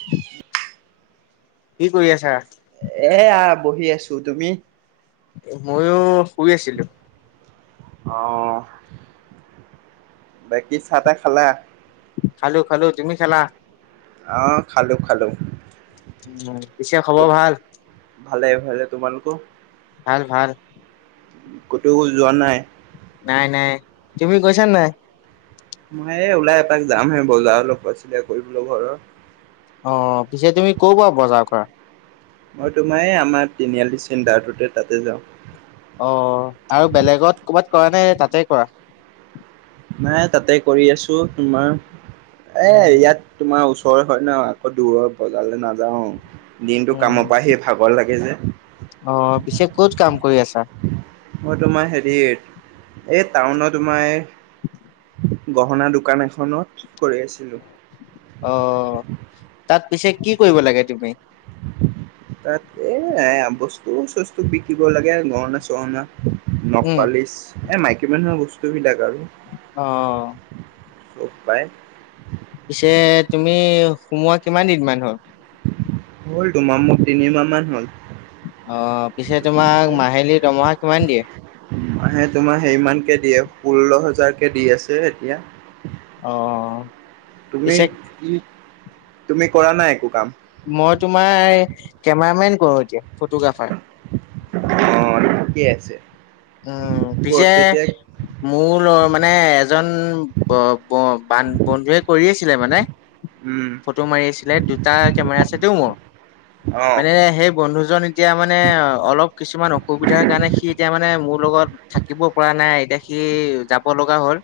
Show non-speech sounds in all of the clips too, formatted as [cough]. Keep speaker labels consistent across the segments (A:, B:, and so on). A: [unintelligible]
B: কি কৰি আছা?
A: এয়া বহি আছোঁ, তুমি?
B: ময়ো শুই আছিলোঁ।
A: অহ' বাকী চাহ তাহ খালা
B: খালো খালো তুমি খেলা
A: অ খালোঁ খালোঁ
B: উ পিছে খবৰ ভাল
A: ভালে ভালে তোমালোকো
B: ভাল ভাল
A: ক'তোও যোৱা নাই
B: নাই নাই তুমি কৈছা নাই
A: মই এই ওলাই এপাক যাম হে বজাৰৰ লগ পাইছিলে কৰিবলৈ ঘৰৰ
B: অ পিছে তুমি ক পৰাোৱা বজাৰ কৰা
A: মই তোমাৰ আমাৰ তিনিআলি চিডাৰটোতে তাতে যাওঁ
B: অ আৰু বেলেগত ক'বাত কৰা নে তাতে কৰা
A: নাই তাতে কৰি আছো তোমাৰ এ ইয়াত তোমাৰ ওচৰ হয় ন আকৌ দূৰৰ বজাৰলৈ নাযাও দিনতটো
B: উম,
A: কামৰ পৰাহি ভাল খাগৰ লাগে যে
B: অ পিছে ক'ত কাম কৰি আছা
A: মই তোমাৰ হেৰি এই টাউন তোমাৰ এই গহনা দোকান এখনত কৰি আছিলো
B: অ তাত পিছে কি কৰিব লাগে তুমি
A: তা এ এ বস্তু চস্তু বিকিব লাগে গৰনাা চৰণা
B: উম,
A: নপালিছ এ মাইকী মানুহৰ বস্তুবিলাক আৰু
B: অ
A: চ পায়
B: পিছে তুমি সোমোৱা কিমান দিন মান হল
A: হ'ল তোমাৰ মখ তিনিমাহ মান হ'ল
B: অ পিছে তোমাক মাহিলী দমহা কিমান দিয়ে
A: মে তোমাৰ সেইমানকে দিয়ে ষোল্ল হাজাৰ কেে দি আছে এতিয়া
B: অ
A: তুমি
B: পিছে
A: কি তুমি কৰা নাই একো কাম
B: মই তোমাৰ কেমেৰামেন কৰো এতিয়া ফটোগ্ৰাফাৰ
A: অ ঠিকেই আছে
B: উম
A: ক'ত
B: পিছে
A: তেতিয়া
B: মোৰ মানে এজন বান বন্ধুৱে কৰি আছিলে মানে
A: উম
B: ফটো মাৰি আছিলে দুটা কেমেৰা আছেটো মোৰ
A: অ
B: মানে সেই বন্ধুজন এতিয়া মানে অলপ কিছুমান অসুবিধাৰ কাৰণে সি এতিয়া মানে মোৰ লগত থাকিব পৰা নাই এতিয়া সি যাব লগা হ'ল।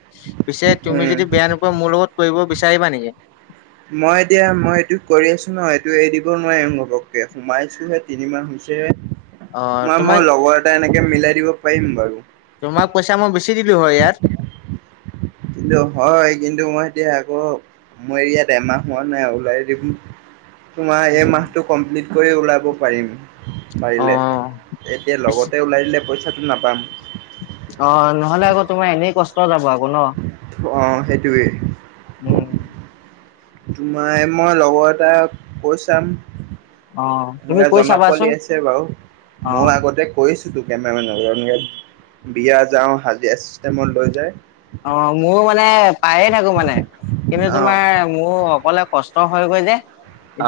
B: পিছে তুমি
A: উম
B: যদি বেয়া নোপোৱা মোৰ লগত কৰিব বিচাৰিবা নেকি
A: [inaudible] মই এতিয়া মই এইটো কৰি আছো ন এইটো এৰি দিব নোৱাৰিম ঘপকে সোমাইছোহে তিনি মাহ হৈছেহে
B: অ
A: মই
B: তোমাক
A: মই লগৰ এটা এনেকে মিলাই দিব পাৰিম বাৰু
B: তোমাক পইচা মই বেছি দিলো হয় ইয়াত
A: কিন্তু হয় কিন্তু মই এতিয়া আকৌ মই ইয়াত এমাহ হোৱা নাই ওলাই দিম তোমাৰ এই মাহটো কমপ্লিট কৰি ওলাব পাৰিম
B: অ
A: পাৰিলে এতিয়া
B: পিছে
A: লগতে ওলাই দিলে পইচাটো নাপাম
B: অ' নহলে আকৌ তোমাৰ এনেই কষ্ট যাব আকৌ ন
A: অ' সেইটোৱে
B: উম [inaudible]
A: তোমাৰ মই লগৰ এটাক কৈ চাম
B: অ তুমি
A: এনেকাে
B: কৈ
A: জনা পোৱালি
B: চাবাচোন
A: আছে বাৰু
B: অ
A: মই আগতে কৰিছোঁতো কেমেৰামেনৰ লগত, বিয়া যাওঁ হাজিৰা চিষ্টেমত লৈ যায়।
B: অ' মোৰ মানে পায়ে থাকো মানে কিন্তু
A: অ
B: তোমাৰ মোৰ অকলে কষ্ট হয় গৈ, যে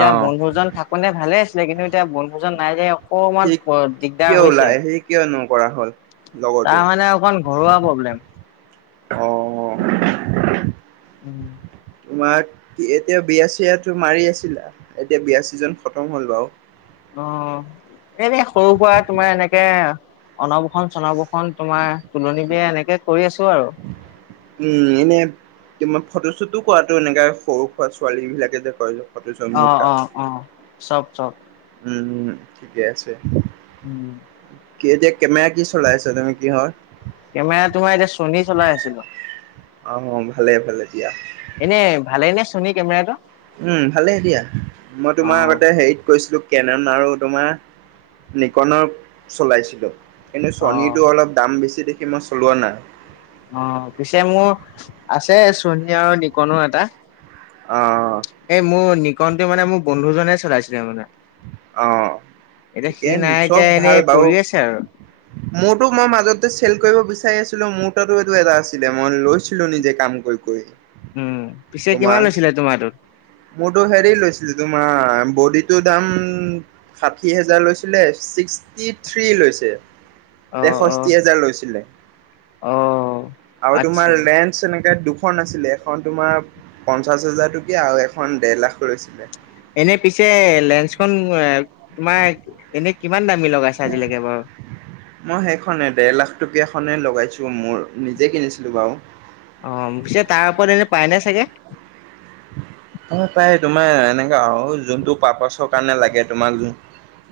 A: অ
B: বন্ধুজন থাকে। কোনে ভালে আছিলে কিন্তু এতিয়া বন্ধুজন নাই যে
A: সি
B: অকমান দিগদাৰ
A: কিয়
B: হৈছে।
A: ওলাই সি কিয় নকৰা হ'ল
B: তাৰ
A: লগৰটোৱে
B: মানে অকণ ঘৰুৱা প্ৰব্লেম।
A: অ
B: উম [inaudible]
A: তোমাক এতিয়া বিয়াচিয়াটো মাৰি আছিলা, এতিয়া বিয়া ছিজনটো খতম হ'ল বাৰু।
B: অ' এনে সৰু সুৰা তোমাৰ এনেকে অনপসন চনপসন খন তোমাৰ তোলনি বিয়া এনেকে কৰি আছো আৰু।
A: উম, এনে তোমাৰ ফটোশ্বুতটো কৰাটো এনেকা সৰু সুৰা ছোৱালী বিলাকে যে ফটো শ্বুট
B: অ'
A: মেকআপ
B: অ' অ' চব চব।
A: উম, ঠিকে আছে।
B: [inaudible]
A: কি এতিয়া কেমেৰা কি চলাইছা তুমি কিহৰ
B: কেমেৰা তোমাৰ এতিয়া চণী চলাই আছিলো।
A: আহ, ভালে ভালে দিয়া।
B: এনে ভালে নে চনী কেমেৰাটো?
A: উম ভালে দিয়া, মই
B: অ
A: তোমাৰ আগতে হেৰিত কৈছিলো। কেনন আৰু তোমাৰ, নিকনৰ চলাইছিলো, কিন্তু
B: অ
A: চনীটো অলপ দাম বেছি দেখি মই চলোৱা নাই।
B: অ' পিছে মোৰ আছে চনী আৰু নিকনৰ এটা
A: অ'।
B: এই মোৰ নিকনটো মানে মোৰ বন্ধুজনে চলাইছিলে মানে।
A: অ
B: এতিয়া
A: ঠিকে
B: সি নাই
A: চব
B: এতিয়া
A: ভাল
B: এনেই
A: বাৰু
B: পৰি আছে আৰু।
A: [inaudible] মোৰতো মই মাজতে চেল কৰিব বিচাৰি আছিলো মোৰ তাতো এটা আছিলে মই লৈছিলো নিজে কাম কৰি কৰি।
B: উম, পিছে
A: তোমাৰ
B: কিমান লৈছিলে তোমাৰটোত?
A: মোৰতো হেৰি লৈছিলো তোমাৰ বডিটো দাম, ষাঠি হোজাৰ লৈছিলে ছিক্সটি থ্ৰী লৈছে।
B: অ অ
A: তেষষ্ঠি হাজাৰ লৈছিল,
B: অ
A: আৰু
B: আচ্ছা
A: তোমাৰ এনেকৈ দুখন আছিলে, এখন তোমাৰ পঞ্চাছ হাজাৰ টকীয়া আৰু এখন ডেৰ লাখ লৈছিলে।
B: এনে পিছে লেন্ঞ্চখন তোমাৰ এনে কিমান দামী লগাইছ আজিলৈকে বাৰু।
A: মই সেইখনেই ডেৰ লাখ টকীয়াখনে লগাইছোঁ মোৰ নিজে কিনিছিলোঁ বাৰু।
B: অ' পিছে তাৰ ওপৰত এনে পায় নাই চাগে।
A: অ' পাই তোমাৰ এনেকা আৰু যোনটো পাৰাপচৰ কাৰণে লাগে তোমাক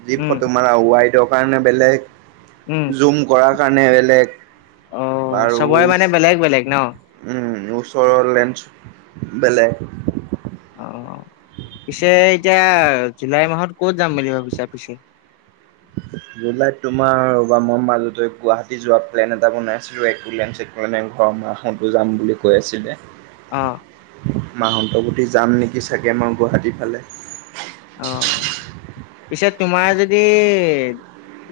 A: যি
B: উম
A: ফটো মাৰা ৱাইডৰ কাৰণে বেলেগ,
B: উম
A: জুম কৰাৰ কাৰণে বেলেগ।
B: অ
A: বাৰু
B: চবৰে মানে বেলেগ বেলেগ ন
A: উম ওচৰৰ লেঞ্চ বেলেগ।
B: অ' পিছে এতিয়া জুলাই মাহত কত যাম বুলি ভাবিছা পিছে?
A: জুলাইত তোমাৰ বা মই মাজতে গুৱাহাটী যোৱা প্লেন এটা বনাইছিলোঁ একলেন চেকু মানে ঘৰৰ মা হত যাম বুলি কৈ আছিলে।
B: অ
A: মা হন্তবটি যাম নেকি চাগে মই গুৱাহাটীৰ ফালে।
B: অ' পিছে তোমাৰ যদি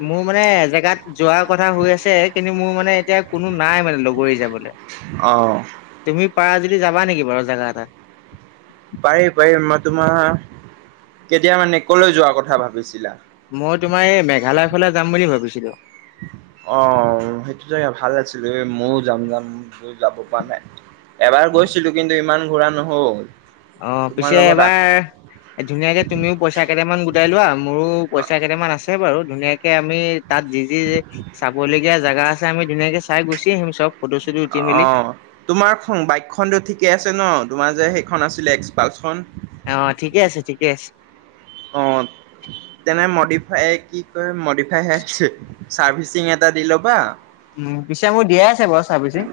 B: মোৰ মানে জেগাত যোৱাৰ কথা হৈ আছে কিন্তু মোৰ মানে এতিয়া কোনো নাই মানে লগৰী যাবলৈ।
A: অ'।
B: তুমি পাৰা যদি যাবা নেকি বাৰু জাগা এটা?
A: পাৰিম পাৰিম, মই তোমাৰ কেতিয়া মানে কলৈ যোৱা কথা ভাবিছিলা?
B: মই তোমাৰ এই মেঘালয়ৰ ফালে যাম বুলি ভাবিছিলো।
A: অ' সেইটো জেগা ভাল আছিলো এই ময়ো যাম যাম গ। যাব পৰা নাই এবাৰ
B: অ
A: গৈছিলোঁ কিন্তু ইমান ঘূৰা নহল।
B: অ,
A: তোমাৰ
B: পিছে
A: লগত আ
B: এবাৰ ধুনীয়াকে তুমিও পইচা কেইটামান গোটাই লোৱা মোৰো পইচা কেইটামান আছে বাৰু ধুনীয়াকে আমি তাত যি যি চাবলগীয়া জাগা আছে আমি ধুনীয়াকে চাই গুচি আহিম চব। ফটো চটো উঠি মেলি
A: অ, তোমাৰ বাইকখনতো ঠিকেই আছে ন তোমাৰ যে সেইখন আছিলে এক্সপালছখন?
B: অ, ঠিকে আছে ঠিকে আছে।
A: অ, তেনে মডিফাই কি কয় মডিফাই চাৰ্ভিচিং এটা দি ল'বা,
B: উম, পিছে মোৰ দিয়াই আছে বাৰু চাৰৰ্ভিচিঙ,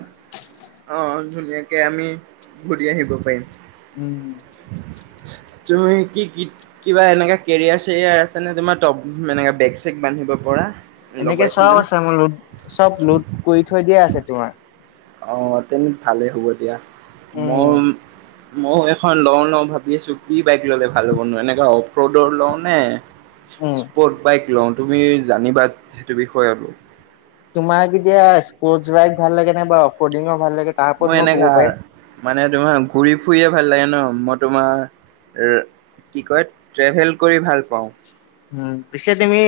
A: আহ, ধুনীয়াকে আমি ঘূৰি আহিব পাৰিম।
B: উম,
A: তুমি কি কি কিবা এনে কেৰিয়াৰ চেৰিয়াৰ আছে নে তোব এনেকা বেগ চেগ বান্ধিব পৰা?
B: এনেকে
A: লগাইছিলা
B: চব
A: নে?
B: আছে মোৰ লোড চব লোড কৰি থৈ দিয়া আছে তোমাৰ।
A: অ, তেন্তে ভালেই হ'ব মই
B: উম।
A: মই এখন লওঁ লওঁ ভাবি আছো কি বাইক ল'লে ভাল হ'বনো এনেকুৱা অফ ৰ'ডৰ লওঁ নে
B: উম।
A: ইচস্পৰ্ট বাইক লওঁ তুমি জানিবা সেইটো বিষয়ে আৰু।
B: তোমাক এতিয়া স্পৰ্টছ বাইক ভাল লাগে নে বা অফৰৰ্ডিঙৰ ভাল লাগে তাৰ ওপৰত
A: মই
B: ক'ব
A: এনেকা
B: পাৰিম।
A: মানে তোমাৰ ঘূৰি ফুৰিয়ে ভাল লাগে ন মই তোমাৰ কি কয় ট্ৰেভেল কৰি ভাল পাওঁ,
B: উম, পিছে তুমি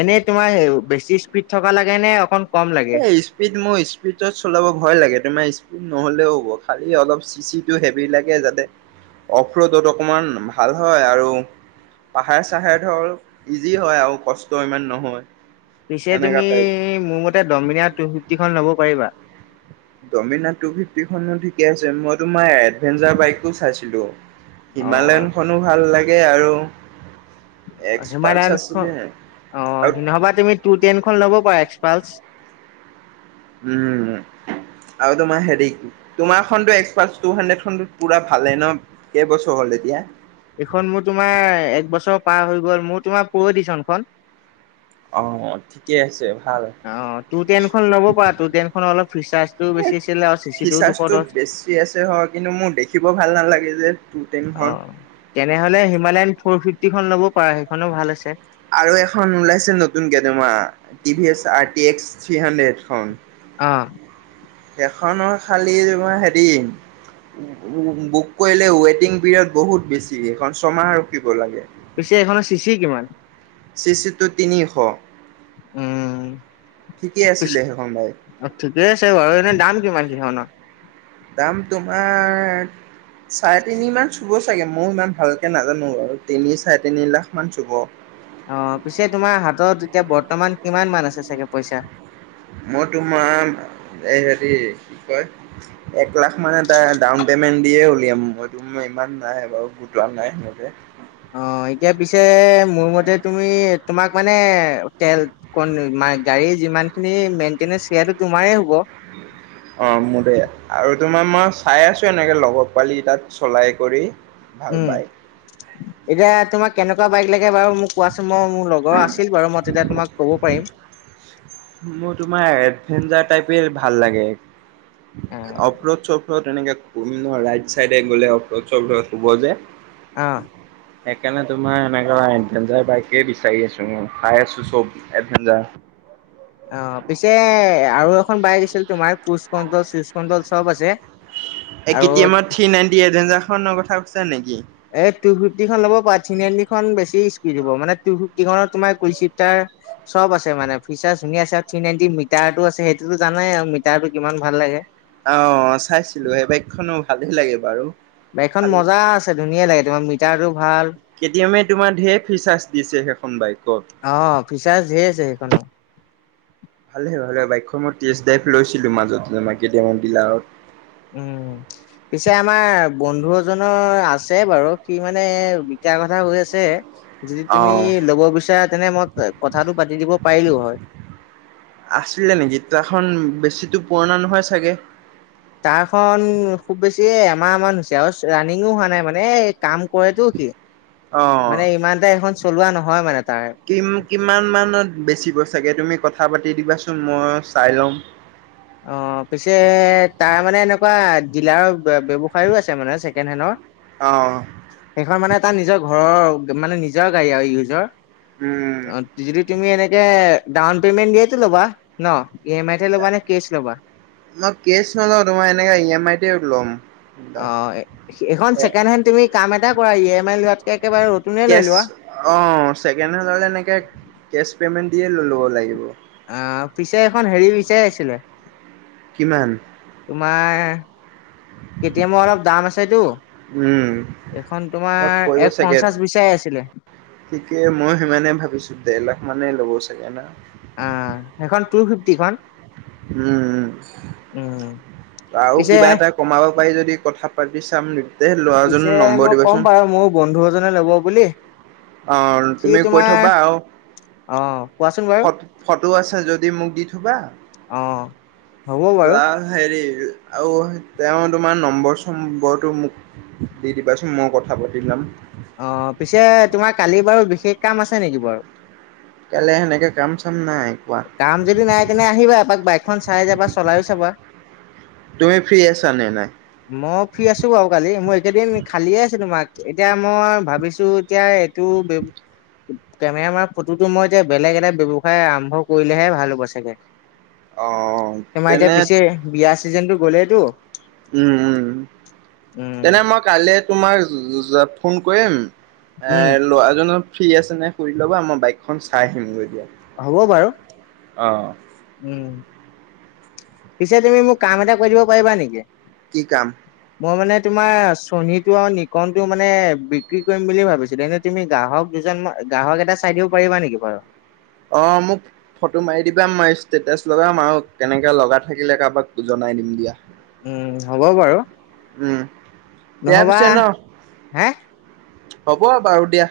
B: এনেই তোমাৰ বেছি স্পীড থকা লাগে নে অকণ
A: এই স্পীড মোৰ স্পীডত চলাব ভয় লাগে তোমাৰ স্পীড নহ'লেও হ'ব খালি অলপ চিচিটো হেভি লাগে যাতে, অফৰোডত অকমান ভাল হয় আৰু পাহাৰ চাহাৰে ধৰ ইজি হয় আৰু কষ্ট ইমান নহয়।
B: পিছে
A: সেনেকা
B: তুমি
A: টাইপ।
B: মোৰ মতে দমিনাৰ টু ফিফটি খন ল'ব পাৰিবা।
A: দমিনাৰ টু ফিফটিখনো ঠিকে আছে মই তোমাৰ এডভেঞ্চাৰ বাইক চাইছিলো,
B: অ
A: হিমালয়নখনো ভাল লাগে আৰু,
B: অ,
A: এক্সপালছ
B: হিমালয়ান খ
A: আছিলে
B: অ
A: আৰু
B: নহবা তুমি টু টেনখন ল'ব পাৰা এক্সপালচ।
A: উম, আৰু তোমাৰ হেৰি তোমাৰ খোন এক্সপালচ টু হাড্ৰেড খন পুৰা ভালে ন? কেইবছৰ হ'ল এতিয়া?
B: এইখন মোৰ তোমাৰ এক বছৰ পাৰ হৈ গ'ল মোৰ তোমাৰ প্ৰ এদিছনখন।
A: অ' ঠিকে আছে ভাল।
B: অ, তোৰ টেনখন ল'ব পাৰ। তোৰ টেনখন, অলপ ফি-চাৰ্জটোও বেছি আছিলে, আৰু চিচিটোও দুশ
A: ফিচাৰ্চটো
B: দহ।
A: বেছি আছে, হয়, কিন্তু মোৰ দেখিব ভাল নালাগে যে। টু
B: অ,
A: টেনখন।
B: তেনেহ'লে, হিমালয়ন ফ'ৰ ফিফটি খন ল'ব পাৰা। সেইখনো ভাল আছে।
A: আৰু, এখন ওলাইছে নতুনকে, তোমাৰ টি ভি এছ থ্ৰী হাণ্ড্ৰেডখন।
B: অ।
A: এখনৰ, খালি, তোমাৰ হেৰি বুক কৰিলে, ৱেটিং পিৰিয়ড বহুত বেছি। সেখন, ছমাহ ৰখিব লাগে।
B: পিছে, এখনৰ চিচি কিমান?
A: চিচি, তোৰ তিনিশ
B: উম,
A: ঠিকেই আছিলে। সেইখন বাইক।
B: অ, ঠিকে আছে বাৰু। এনে, দাম কিমান, সিখনত?
A: দাম, তোমাৰ চাৰে তিনি মান, চুব চাগে, মই ইমান ভালকে নাজানো, আৰু তিনি-চাৰে তিনি লাখ মান চুব।
B: অ, পিছে, তোমাৰ হাতত এতিয়া, বৰ্তমান, কিমান মান আছে, চাগে, পইচা?
A: মই, তোমাৰ এই, হেৰি, কি কয় এক লাখ মানে, তাৰে ডাউন পেমেণ্ট দিয়ে উলিয়াম। ইমান নাই বাৰু। [unintelligible] নাই, সেনেকে।
B: অ' এতিয়া পিছে মোৰ মতে তুমি তোমাক মানে তেল কন মা-গাড়ীৰ যিমানখিনি মেইনটেনেন্স সেয়াটো তোমাৰেই হ'ব।
A: অ' মোৰে আৰু তোমাৰ মই চাই আছোঁ এনেকে লগৰ পোৱালি তাত চলাই কৰি। ভাল
B: উম,
A: পাই,
B: এতিয়া তোমাক কেনেকুৱা বাইক লাগে বাৰু মোক কোৱাচোন। মই মোৰ লগ লগৰ আছিল বাৰু, মই তেতিয়া তোমাক ক'ব পাৰিম।
A: মোৰ তোমাৰ এডভেঞ্চাৰ টাইপে ভাল লাগে।
B: অ
A: অপ্ৰ চপ্ৰত তেনেকে শূন্য ৰাই চাইড গ'লে অপ্ৰ চপ্ৰত থব যে।
B: আ।
A: সেইকাৰণে তোমাৰ এনেকুৱা এডভেঞ্চাৰ বাইকে বি চাৰি আছোঁ মই। পাই আছোঁ চব এডভেঞ্চাৰ।
B: অ' পিছে আৰু এখন বাইক আছিলে তোমাৰ, কোচ কন্দল, চুচ কণ্ডল চব আছে।
A: এ, কে
B: আৰু
A: টি এমৰ থি নাইনটি এভডেঞ্চাৰৰ কথা কৈছা নেকি?
B: এই টু ফিফটিখন ল'ব পাৰ। থ্ৰী নাইনটিখন বেছি স্পকীড হ'ব, মানে টু ফিফটিখনৰ তোমাৰ কুইছিটাৰ চব আছে, মানে ফিচাৰ ধুনীয়া আছে, আৰু থ্ৰী নাইনটি মিটাৰটো আছে, সেইটোতো জানাই আৰু মিটাৰটো কিমান ভাল লাগে।
A: অ' চাইছিলোঁ। সেই বাইকখনো ভালে লাগে বাৰু।
B: বাইকখন
A: খালি
B: মজা আছে, ধুনীয়া লাগে, তোমাৰ মিটাৰটো ভাল।
A: কেটি এমে তোমাৰ ঢেৰ ফিচাৰ্চ দিছে, সেইখন বাইকৰ।
B: অ ফিচাৰ্চ ধেৰ আছে সেইখনৰ
A: ভালে ভালে, বাইকখন মই টেষ্ট ড্ৰাইভ লৈছিলোঁ মাজতে কেটি এমৰ ডিলাৰত।
B: উম। পিছে, আমাৰ বন্ধু এজনৰ আছে বাৰু। সি, মানে বিকাৰ কথা হৈ আছে। যদি
A: অ
B: তুমি ল'ব বিচাৰা তেনে মই কথাটো পাতি দিব পাৰিলো হয়।
A: আছিলে নেকি, তাৰখন বেছিটো পুৰণা নহয় চাগে।
B: তাৰখন খুব বেছি এমাহমান হৈছে, আৰু ৰানিংও হোৱা নাই, মানে এ কাম কৰে তো সি,
A: অ
B: মানে ইমান এটা এখন চলোৱা নহয় মানে তাৰ।
A: কিম-কিমান মানত বেচিব চাগে, তুমি কথা পাতি দিবাচোন, মই চাই ল'ম।
B: অ' পিছে তাৰ মানে এনেকুৱা ডিলাৰৰ ব্যৱ ফাইভো আছে মানে ছেকেণ্ড হেণ্ডৰ।
A: অ
B: সেইখন মানে তাৰ নিজৰ ঘৰৰ মানে নিজৰ গাড়ী আৰু ইউজৰ।
A: উম।
B: অ' যদি তুমি এনেকে ডাউন পেমেণ্ট দিয়েটো ল'বা ন'? ই এম আই হে ল'বা নে? কিচ ল'বা?
A: ন' কেছ নলও, তোমাৰ এনেকা ই এম আইতেই ল'ম।
B: অ' সেইখন
A: এ
B: ছেকেণ্ড হেণ্ড তুমি কাম এটা কৰা, ই এম আইত লোৱাতকে একেবাৰে নতুনে লৈ
A: কেছ
B: লোৱা
A: অ' ছেকেণ্ড হেণ্ডলৈ এনেকৈ কেছ পে'মেণ্ট দিয়ে লৈ ল'ব লাগিব।
B: অ' পিছে এখন হেৰি বিচাৰি আছিলে।
A: কিমান?
B: তোমাৰ কেটি এমৰ অলপ দাম আছেতো
A: উম।
B: এইখন তোমাৰ এক পঞ্চাশ বিচাৰ আছিলে।
A: থিকেই মই সিমানে ভাবিছোঁ, দেৰ লাখ মানে ল'ব চাগে না।
B: আ, হেইখন টু ফিফটিখন?
A: উম,
B: উম
A: আৰু
B: পিছে
A: কিবা এটা কমাব পাৰি যদি কথা পাতি চাম তে ল'ৰাজনৰ
B: পিছে
A: নম্বৰ
B: মই ক'ম
A: দিবাচোন
B: বাৰু মোৰ বন্ধু এজনে ল'ব বুলি।
A: অ'
B: সি
A: তুমি কৈ
B: তোমাৰ
A: থ'বা আৰু
B: অ কোৱাচোন বাৰু
A: ফ-ফটো আছে যদি মোক দি থ'বা।
B: অ হ'ব বাৰু।
A: বা হেৰি আৰু তেওঁৰ তোমাৰ নম্বৰ চম্বৰটো মোক দি দিবাচোন মই কথা পাতি ল'ম।
B: অ' পিছে তোমাৰ কালি বাৰু বিশেষ কাম আছে নেকি বাৰু?
A: কাইলে সেনেকে কাম চাম নাই। কোৱা
B: কাম যদি নাই তেনে আহিবা এপাক বাইকখন চাই যাবা চলাইো চাবা।
A: তুমি ফ্ৰী আছা নে নাই।
B: মই ফ্ৰী আছো বাৰু কালি মই এইকেইদিন খালিয়ে আছো তোমাক এতিয়া মই ভাবিছো এতিয়া। তো কেমেৰামাৰ ফটোতটো মই এতিয়া বেলেগ এটা ব্যয়ৱসায় আৰম্ভ কৰিলেহে ভাল হ'ব চাগে
A: অ
B: তোমাৰ এতিয়া
A: তেনে
B: পিছে বিয়া। চিজনতটো গ'লেইতটো।
A: উম, উম, তেনে মই কাইলৈ তোমাক যোৱাত ফোন কৰিম। এ
B: উম
A: ল'ৰাজনৰ ফ্ৰী আছে নে সুধি ল'বা মই বাইকখন চাই আহিমগৈ এতিয়া
B: হ'ব বাৰু
A: অ'
B: উম, পিছে তুমি মোক কাম এটা কৰি দিব পাৰিবা নেকি?
A: কি কাম।
B: মই মানে তোমাৰ চনীটো আৰু নিকন টো মানে বিক্ৰী কৰিম বুলি ভাবিছিলো এনে তুমি গ্ৰাহক দুজন ম গ্ৰাহক এটা চাই দিব পাৰিবা নেকি বাৰু।
A: অ' মোক ফটো মাৰি দিবা মই ষ্টেটাছ লগাম আৰু কেনেকে লগা থাকিলে কাৰোবাক জনাই দিম দিয়া।
B: উম, হ'ব বাৰু।
A: উম, দিয়া
B: নহ'বা
A: পিছে ন
B: হে
A: হ'ব বাৰু দিয়া।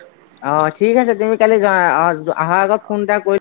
B: অ' ঠিক আছে তুমি কালি অ অহাৰ আগত ফোন এটা কৰি